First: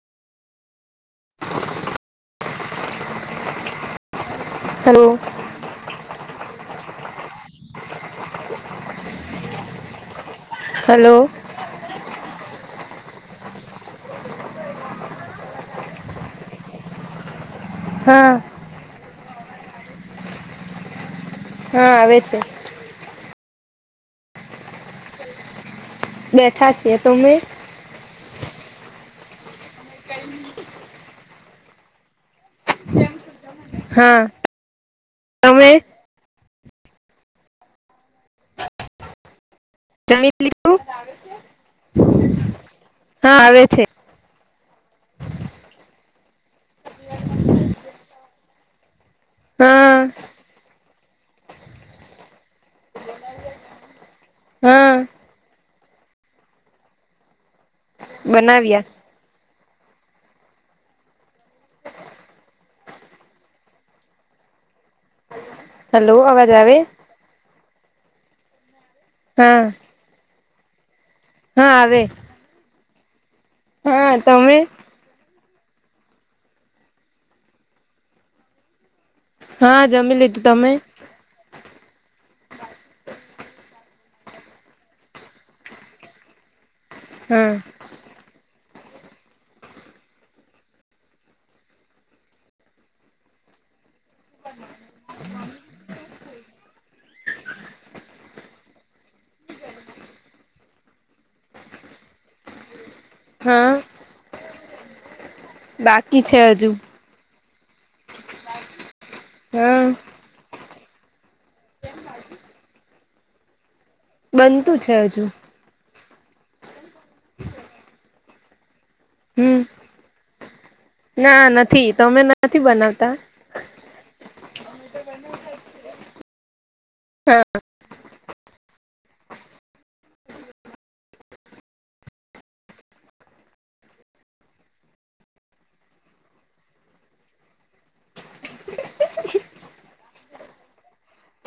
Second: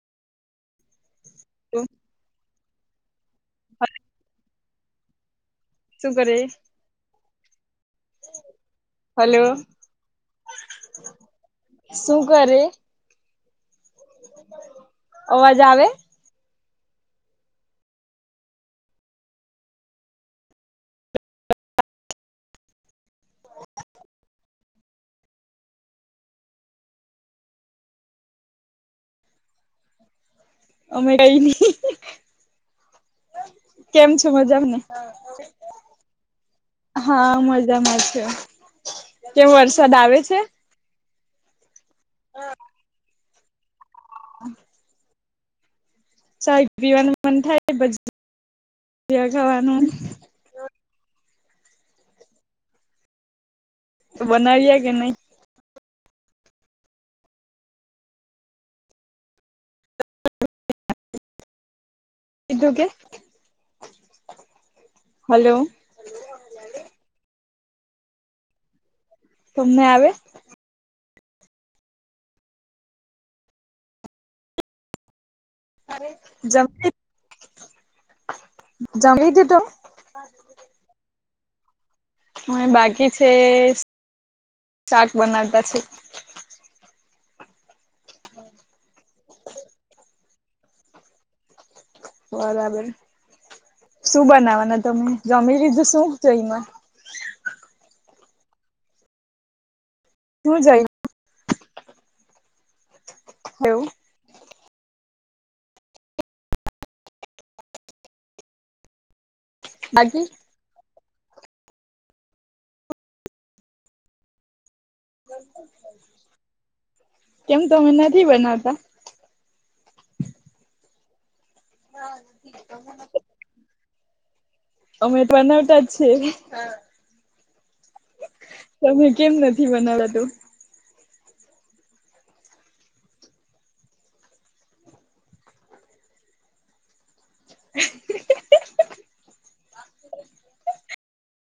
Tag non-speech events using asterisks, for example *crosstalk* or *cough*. હમ *inaudible* હ *inaudible* હલો *inaudible* શું કરે હલો *inaudible* હલો શું કરે *inaudible* *inaudible* અવાજ આવે *inaudible* હા *inaudible* હા આવે છે *inaudible* બેઠા છીએ તોમે *inaudible* અમે કઈ નહી *inaudible* *unintelligible* કેમ હા છું મજાને તમે હા મજામાં છે કેમ વરસાદ આવે જમી છે. લીધું હમ *inaudible* હા આવે છે *inaudible* હમ *inaudible* સા પીવાનું મન થાય ખાવાનું. હા તો બનાવી કે હા નહી. બનાવ્યા *inaudible* કું કે હલો હલો અવાજ આવે. હા તમને આવે. હા આવે. હા તમે. જમી જમીથી. હા જમી લીધું તમે હ બાકી છે શાક બનાવતા છે. હમ હમ બરાબર શું બનાવાના તમે જમી લીધું શું જો એમાં. તું જઈ હા એવું બાકી છે હજુ. હા બાજી બનતું છે હજુ. કેમ તો અમે નથી બનાવતા. હમ. ના નથી ત અમે નથી બનાવતા. અમેટ બનાવતા જ છે. હા તમે કેમ નથી બનાવા તું. *inaudible*